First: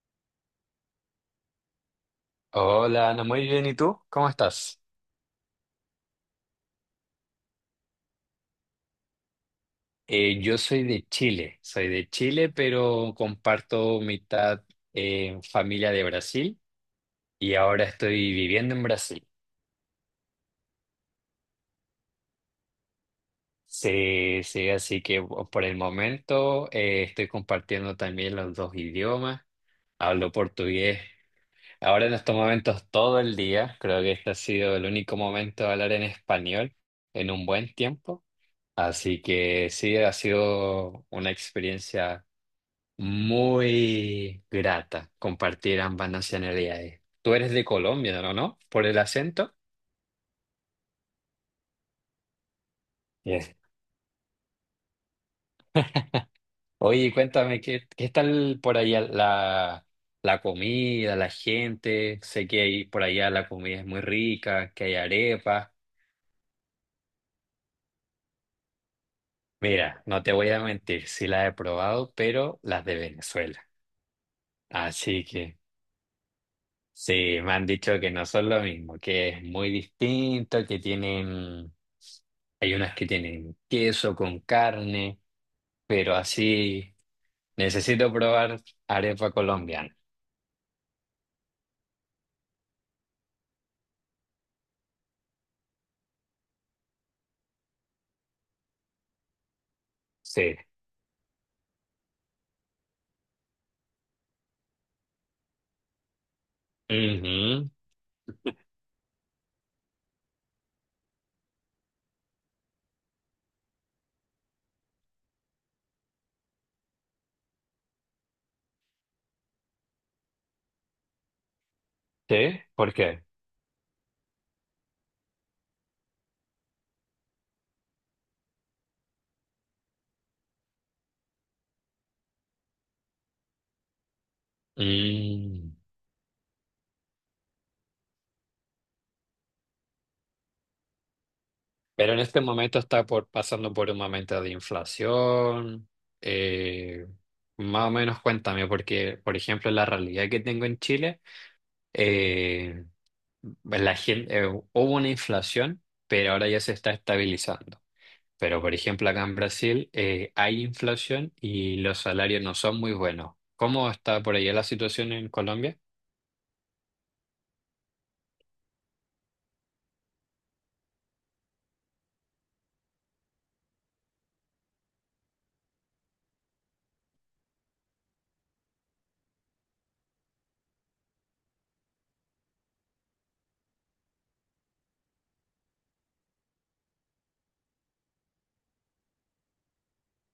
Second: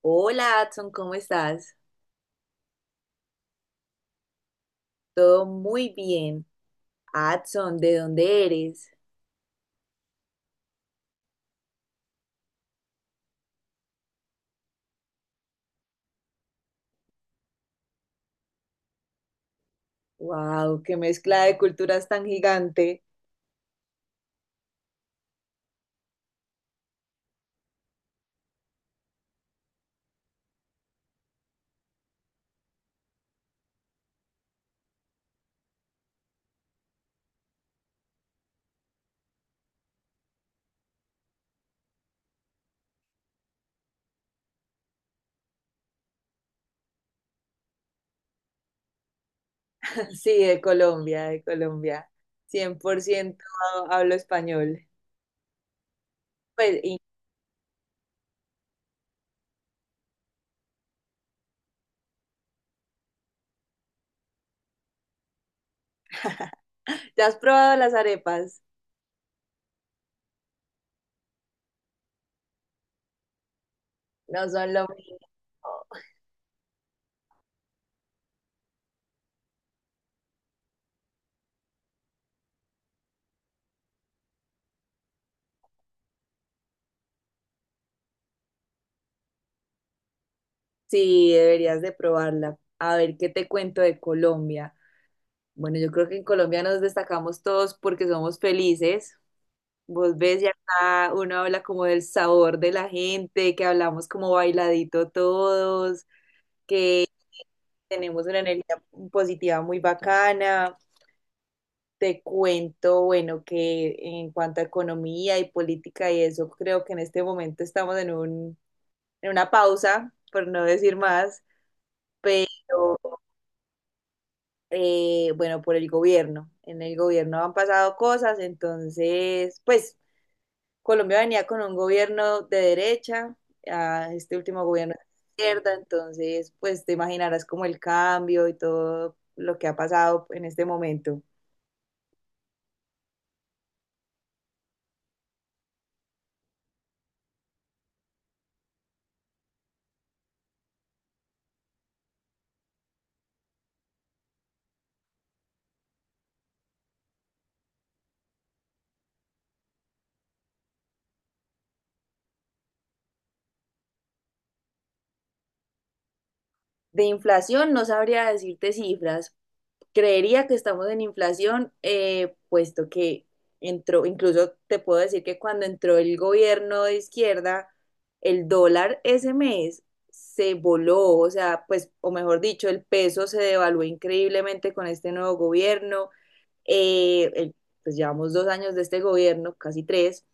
Hola, Adson, ¿cómo estás? Hola, Ana, muy bien. ¿Y tú? ¿Cómo estás? Todo muy bien. Adson, ¿de dónde eres? Yo soy de Chile, pero comparto mitad familia de Brasil y ahora estoy viviendo en Brasil. Wow, qué mezcla de culturas tan gigante. Sí, sí, así que por el momento estoy compartiendo también los dos idiomas. Hablo portugués ahora, en estos momentos, todo el día. Creo que este ha sido el único momento de hablar en español en un buen tiempo. Así que sí, ha sido una experiencia muy grata compartir ambas nacionalidades. Tú eres de Colombia, ¿no? ¿No? ¿Por el acento? Sí, de Colombia, de Colombia. 100% Yes. hablo español. Pues, y- Oye, cuéntame, ¿qué, qué tal por allá la, la comida, la gente? Sé que ahí, por allá la comida es muy rica, que hay arepas. ¿Ya has probado las arepas? Mira, no te voy a mentir, sí las he probado, pero las de Venezuela. No son lo mismo. Así que... sí, me han dicho que no son lo mismo, que es muy distinto, que tienen, hay unas que tienen queso con carne, pero así necesito probar arepa colombiana. Sí, deberías de probarla. A ver, ¿qué te cuento de Colombia? Bueno, yo creo que en Colombia nos destacamos todos porque somos felices. Vos ves, ya Sí. acá uno habla como del sabor de la gente, que hablamos como bailadito todos, Ujú. tenemos una energía positiva muy bacana. Te cuento, bueno, que en cuanto a economía y política y eso, creo que en este momento estamos en una pausa, por no decir más, ¿Sí? ¿Por pero, qué? Bueno, por el gobierno. En el gobierno han pasado cosas, entonces, pues Colombia venía con un gobierno de derecha, a este último gobierno de Mm. izquierda, entonces pues te imaginarás como el cambio y todo lo que ha pasado en este momento. Pero en este momento está por, pasando por un momento de inflación. eh, Más o menos cuéntame, porque, por ejemplo, la realidad que tengo en Chile. Eh, la gente, hubo una inflación, pero ahora ya se está estabilizando. Pero, por ejemplo, acá en Brasil hay inflación y los salarios no son muy buenos. ¿Cómo está por allá la situación en Colombia? De inflación no sabría decirte cifras, creería que estamos en inflación, puesto que entró, incluso te puedo decir que cuando entró el gobierno de izquierda, el dólar ese mes se voló, o sea, pues, o mejor dicho, el peso se devaluó increíblemente con este nuevo gobierno. Eh, el- pues llevamos 2 años de este gobierno, casi tres,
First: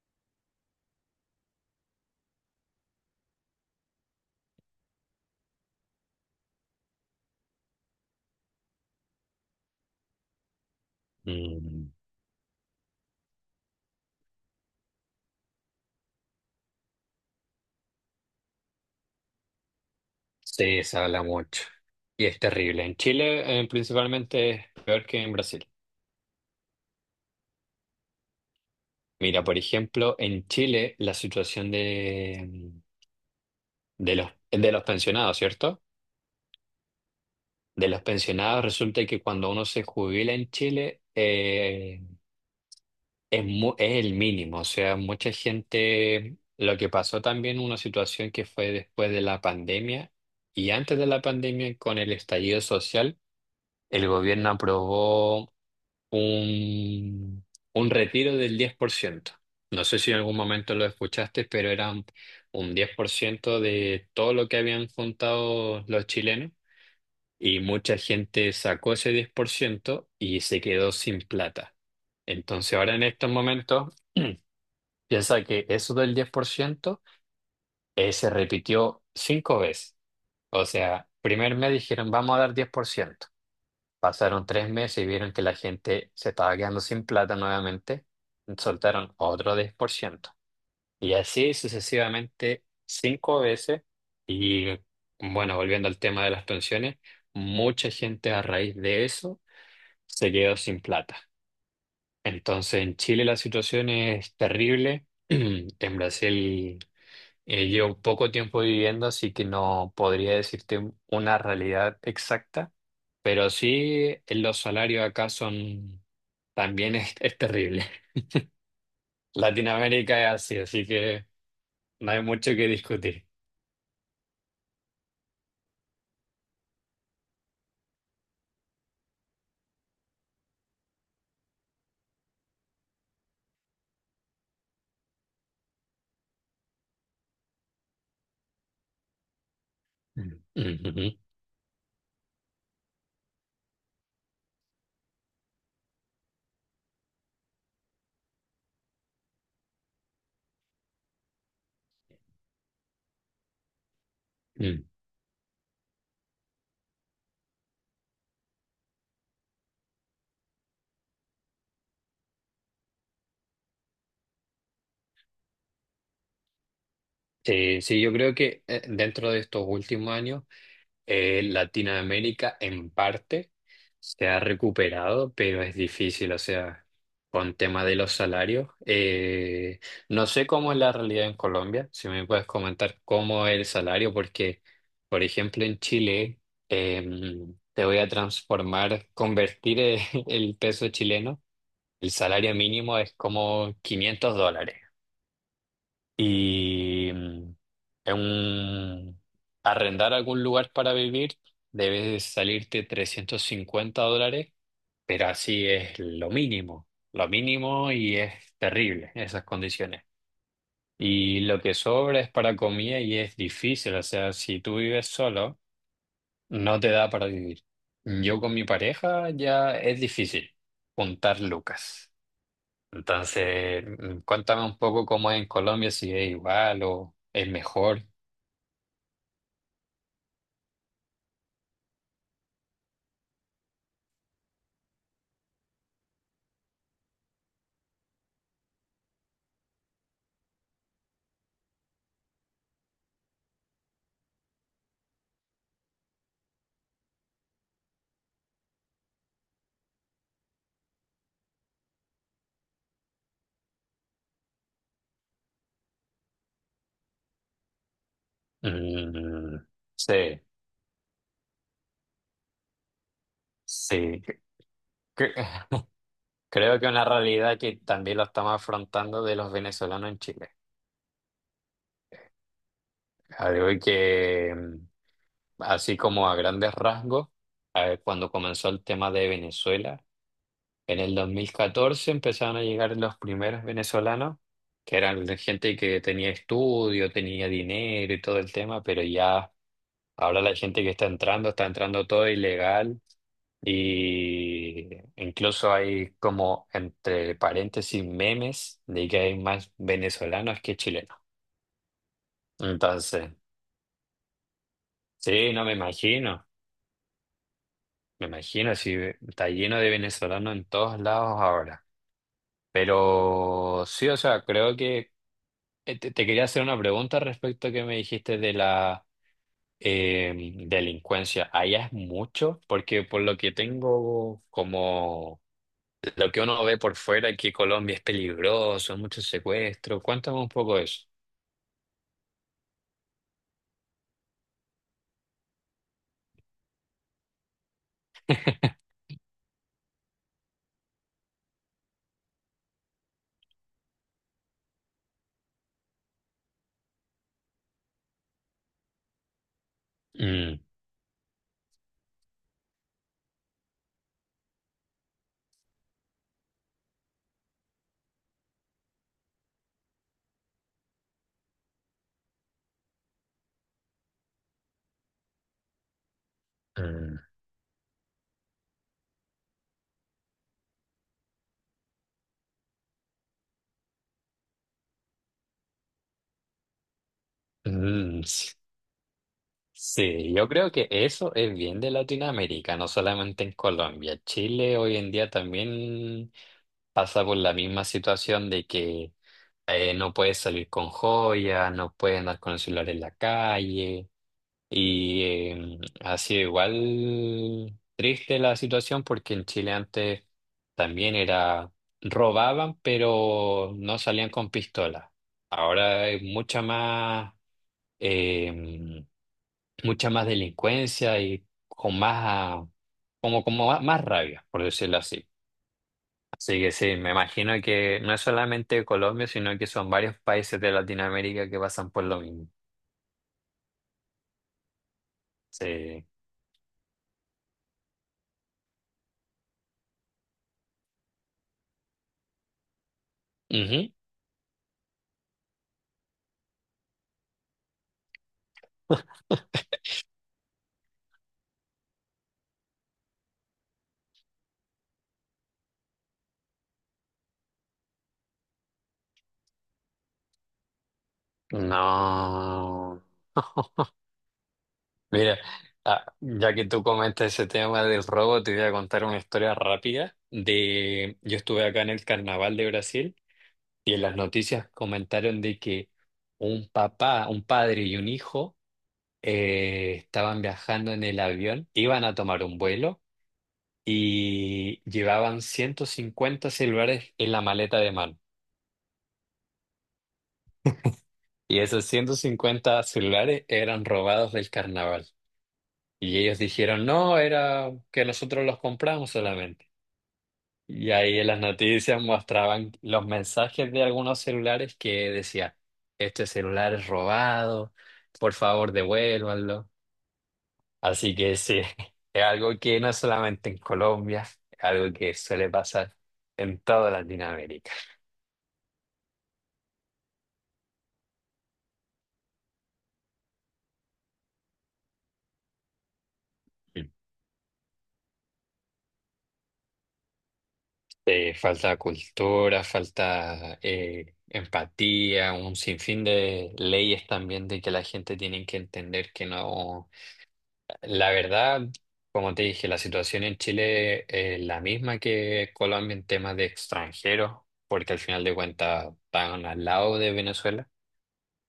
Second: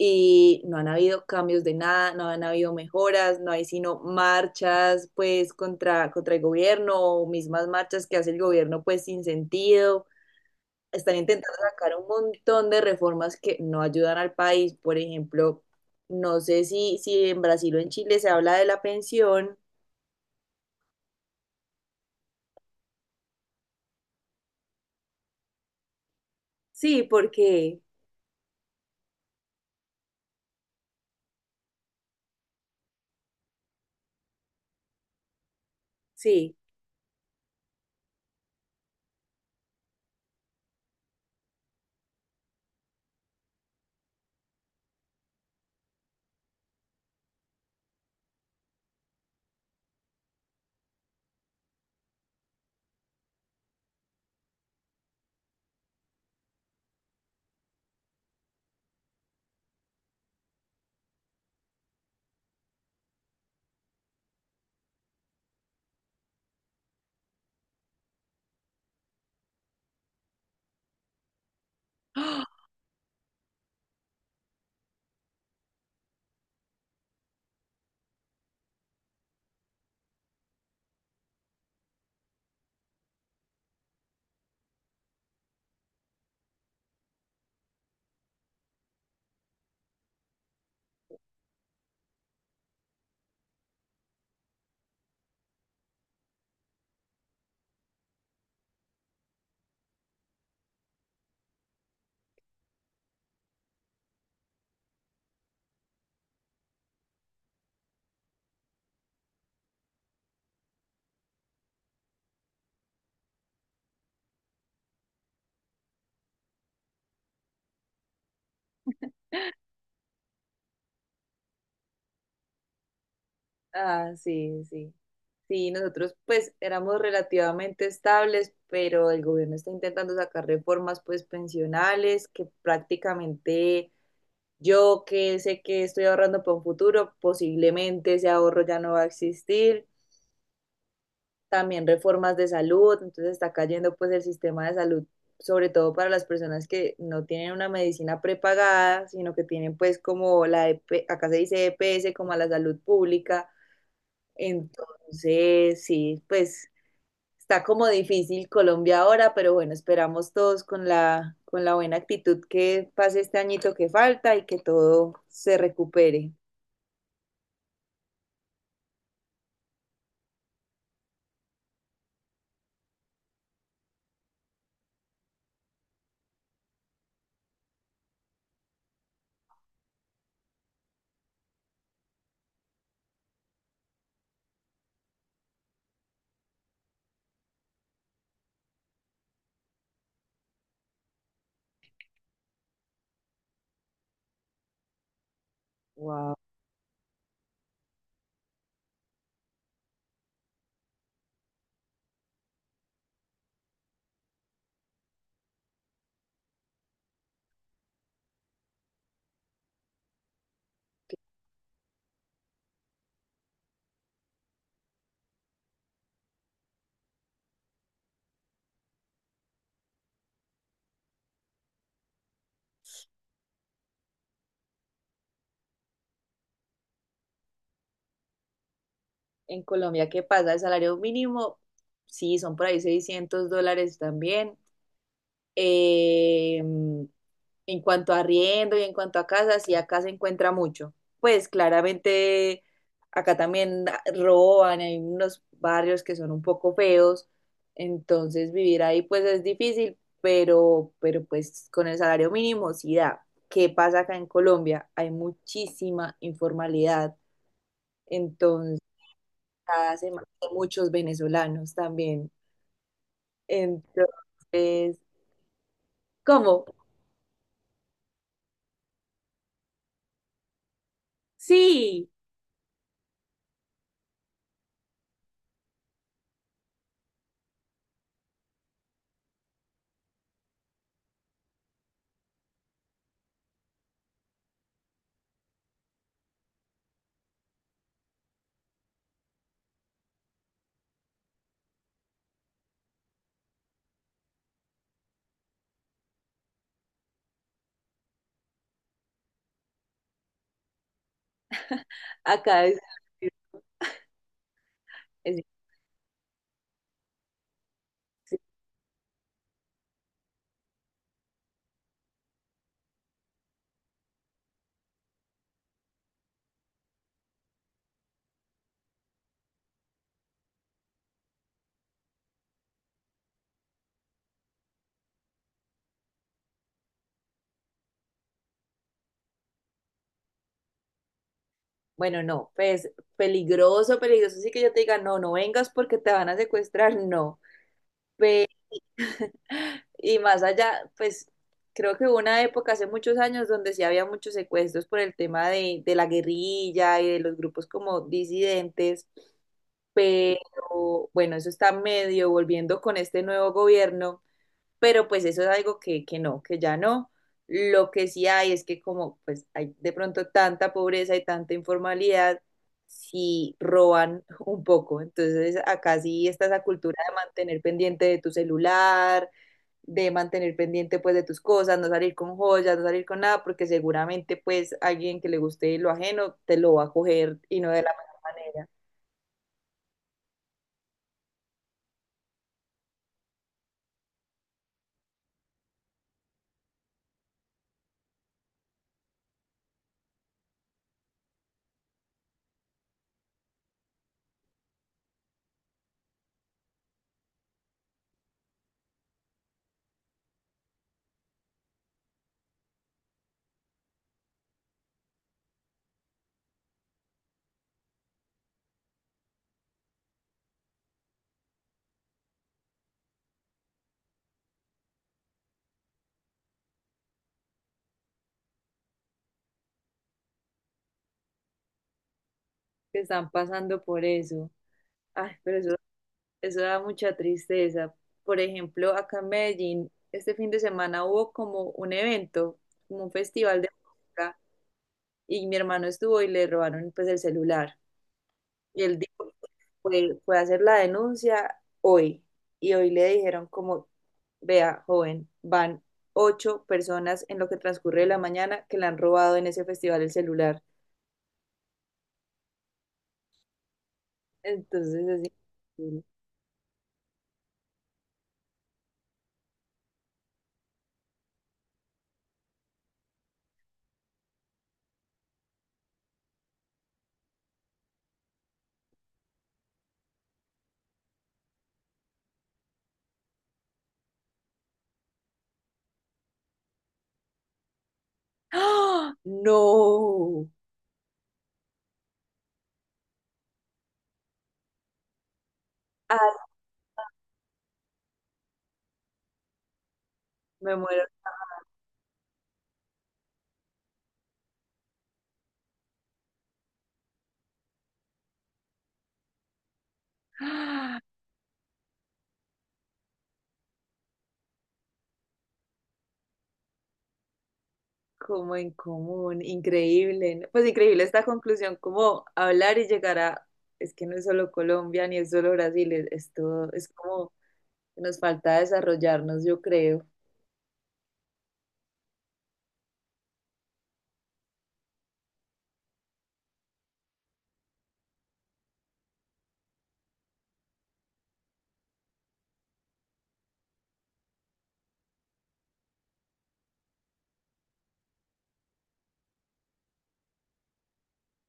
y no han habido cambios de nada, no han habido mejoras, no hay sino marchas pues contra el gobierno o mismas marchas que hace el gobierno pues sin sentido. Están intentando Mm, sacar un montón de reformas que no ayudan al país. Por ejemplo, no sé si en Brasil o en Chile se habla de la pensión. sí, se habla mucho y es terrible. En Chile, principalmente, es peor que en Brasil. Sí, porque Mira, por ejemplo, en Chile la situación de, de los pensionados, ¿cierto? sí. De los pensionados resulta que cuando uno se jubila en Chile es el mínimo, o sea, mucha gente, lo que pasó también, una situación que fue después de la pandemia y antes de la pandemia con el estallido social, el gobierno aprobó un, un retiro del diez por ciento. No sé si en algún momento lo escuchaste, pero era un 10% de todo lo que habían juntado los chilenos y mucha gente sacó ese 10% y se quedó sin plata. Entonces ahora en estos momentos, piensa que eso del 10% se repitió cinco veces. O sea, primer mes dijeron, vamos a dar diez por ciento. Pasaron tres meses y vieron que la gente se estaba quedando sin plata nuevamente. Soltaron otro diez por ciento. Y así sucesivamente, cinco veces. Y bueno, volviendo al tema de las pensiones, mucha gente a raíz de eso se quedó sin plata. Entonces en Chile la situación es terrible. En Brasil llevo poco tiempo viviendo, así que no podría decirte una realidad exacta, pero sí los salarios acá son, también es terrible. Latinoamérica es así, así que no hay mucho que discutir. Ah, ah, sí, sí. Sí, nosotros pues éramos relativamente estables, pero el gobierno está intentando sacar reformas pues pensionales que prácticamente yo que sé que estoy ahorrando para un futuro, posiblemente ese ahorro ya no va a existir. Mm. Ujú. También reformas de salud, entonces está cayendo pues el sistema de salud, sobre todo para las personas que no tienen una medicina prepagada, sino que tienen pues como la, EP acá se dice EPS, como a la salud pública. Mm. Entonces, sí, pues está como difícil Colombia ahora, pero bueno, esperamos todos con la buena actitud que pase este añito que falta y que todo se recupere. Sí, sí, yo creo que dentro de estos últimos años, Latinoamérica en parte se ha recuperado, pero es difícil, o sea, con tema de los salarios. No sé cómo es la realidad en Colombia, si me puedes comentar cómo es el salario, porque, por ejemplo, en Chile, te voy a transformar, convertir el el peso chileno, el salario mínimo es como $500. Wow. Y en un- arrendar algún lugar para vivir debe salirte $350, pero así es lo mínimo, lo mínimo, y es terrible esas condiciones. Y lo que sobra es para comida y es difícil, o sea, si tú vives solo, no te da para vivir. Yo con mi pareja ya es difícil juntar lucas. Entonces, cuéntame un poco cómo es en Colombia, si es igual o es mejor. En Colombia, ¿qué pasa? El salario mínimo, sí, son por ahí 600 dólares también. Eh, en cuanto a arriendo y en cuanto a casas, y acá se encuentra mucho. Pues claramente acá también roban, hay unos barrios que son un poco feos, entonces vivir ahí pues es difícil, pero pues con el salario mínimo sí da. ¿Qué pasa acá en Colombia? Hay muchísima informalidad, entonces Mm, cada semana sí, hay muchos venezolanos también. sí. Entonces, Cre- ¿cómo? Creo que una realidad que también lo estamos afrontando, de los venezolanos en Chile. Sí. Algo que, así como a grandes rasgos, a ver, cuando comenzó el tema de Venezuela, en el 2014 empezaron a llegar los primeros venezolanos, que eran de gente que tenía estudio, tenía dinero y todo el tema, pero ya. Ahora la gente que está entrando todo ilegal, y incluso hay, como entre paréntesis, memes de que hay más venezolanos que chilenos. Acá Entonces, es sí, no me imagino, me difícil. imagino si está lleno de venezolanos en todos lados ahora. Pero sí, o sea, creo que te quería hacer una pregunta respecto a que me dijiste de la eh, delincuencia. ¿Allá es mucho? Porque por lo que tengo como, lo que uno ve por fuera, es que Colombia es peligroso, mucho secuestro. Cuéntame un poco de eso. Bueno, no, pues peligroso, peligroso. Sí que yo te diga, no, no vengas porque te van a secuestrar, no. Pe- y más allá, pues creo que hubo una época hace muchos años donde sí había muchos secuestros por el tema de la guerrilla y de los grupos como disidentes, Mm, pero bueno, eso está medio volviendo con este nuevo gobierno. Pero pues eso es algo que no, que ya no. Lo que sí hay es que como pues hay de pronto tanta pobreza y tanta informalidad, si roban un poco. Entonces, acá sí está esa cultura de mm, mantener pendiente de tu celular, de mantener pendiente pues de tus cosas, no salir con joyas, no salir con nada, porque seguramente pues alguien que le guste lo ajeno te lo va a coger y no de la mejor mm, sí. manera. Sí, yo creo que eso es bien de Latinoamérica, no solamente en Colombia. Chile hoy en día también pasa por la misma situación, de que no puedes salir con joyas, no puedes andar con el celular en la calle. Y ha sido igual triste la situación, porque en Chile antes también era, robaban, pero no salían con pistola. Ahora hay eh, mucha más delincuencia y con más, como, como más más rabia, por decirlo así. Así que sí, me imagino que no es solamente Colombia, sino que son varios países de Latinoamérica que pasan por lo mismo. Que están pasando por eso. Ay, pero eso Sí. Eso da mucha tristeza. Por ejemplo, acá en Medellín, este fin de semana hubo como un evento, como un festival de Ujú. música, y mi hermano estuvo y le robaron pues el celular. Y él dijo, fue a hacer la denuncia hoy. Y hoy le dijeron como, vea, joven, van 8 personas en lo que transcurre de la mañana que le han robado en ese festival el celular. No. Entonces, así. Mira, ya que tú comentas ese tema del robo, te voy a contar una historia rápida. De yo estuve acá en el Carnaval de Brasil y en las noticias comentaron de que un papá, un padre y un hijo estaban viajando en el avión, iban a tomar un vuelo y llevaban 150 celulares en la maleta de mano. ¡Ah! ¡No! Y esos 150 celulares eran robados del Carnaval. Y ellos ¡Ay, dijeron, no, era que nosotros los compramos solamente. me Y muero! ahí en las noticias mostraban los mensajes de algunos celulares que decía, este celular es robado, por favor devuélvanlo. Así que sí, es algo que no es solamente en Colombia, es algo que suele pasar en toda Latinoamérica. Como en común, increíble, ¿no? Pues increíble esta conclusión, como hablar y llegar a, es que no es solo Colombia ni es solo Brasil, es todo, es Mm. como que nos falta desarrollarnos, yo creo. Falta cultura, falta empatía, un sinfín de leyes también, de que la gente tiene que entender que no. La verdad, como te dije, la situación en Chile es la misma que Colombia en temas de extranjeros, porque al final de cuentas están al lado de Venezuela.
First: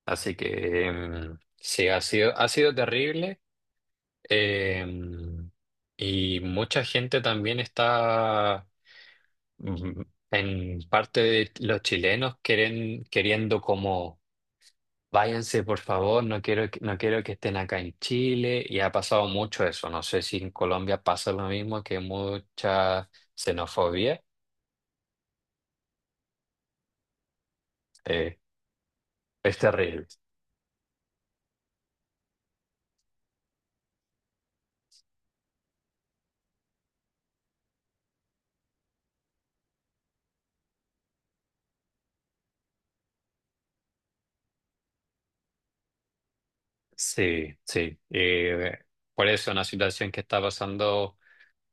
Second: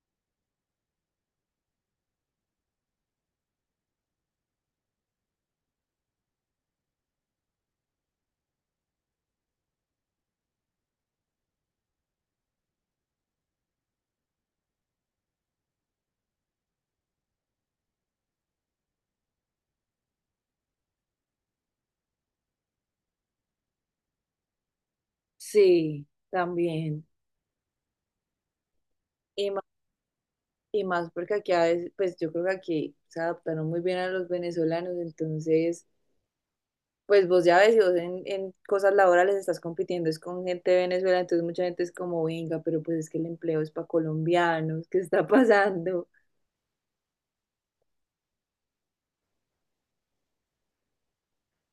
Así que sí, ha sido terrible. em, y mucha gente también está, mm, en parte de los chilenos, queren queriendo como, váyanse, por favor, no quiero que, no quiero que estén acá en Chile. Y ha pasado mucho eso. No sé si en Colombia pasa lo mismo, que mucha xenofobia. Sí, también. Eh, Y es más, terrible. y más porque aquí a veces, pues yo creo que aquí se adaptaron muy bien a los venezolanos, entonces, pues vos ya ves, si vos en cosas laborales estás compitiendo, es con gente de Venezuela, entonces mucha gente es como, venga, pero pues es que el empleo es para colombianos, ¿qué está pasando? Sí, sí. Por eso es una situación que está pasando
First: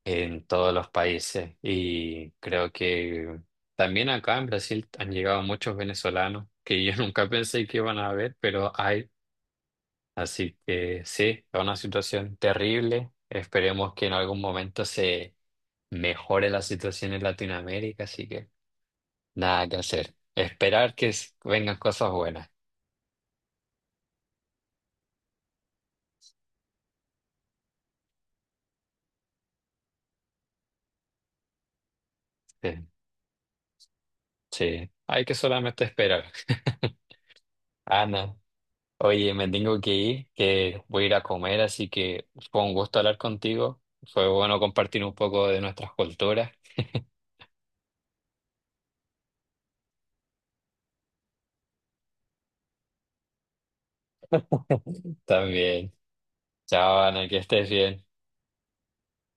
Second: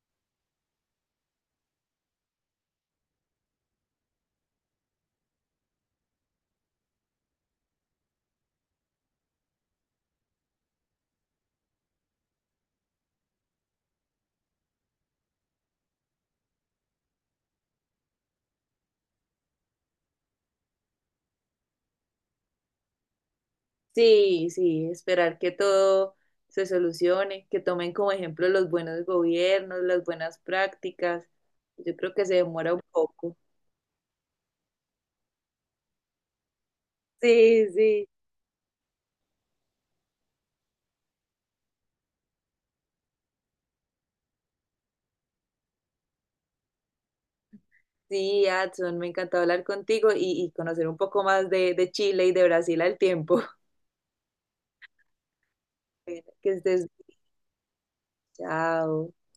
en todos los países, y creo que también acá en Brasil han llegado muchos venezolanos que yo nunca pensé que iban a haber, pero hay. Así que sí, es una situación terrible. Esperemos que en algún momento se mejore la situación en Latinoamérica, así que nada que hacer. Esperar que vengan cosas buenas. Sí, sí, esperar que todo se solucione, que tomen como ejemplo los buenos gobiernos, las buenas prácticas. Yo creo que se demora un Sí, poco. sí, hay que solamente esperar. Sí, sí. Ana, oye, me tengo que ir, que voy a ir a comer, así que fue un gusto hablar contigo. Fue bueno compartir un poco de nuestras culturas Sí, Adson, me encantó hablar contigo y conocer un poco más de Chile y de Brasil al tiempo. también. Que estés Chao, bien. Ana, que estés bien. Chao.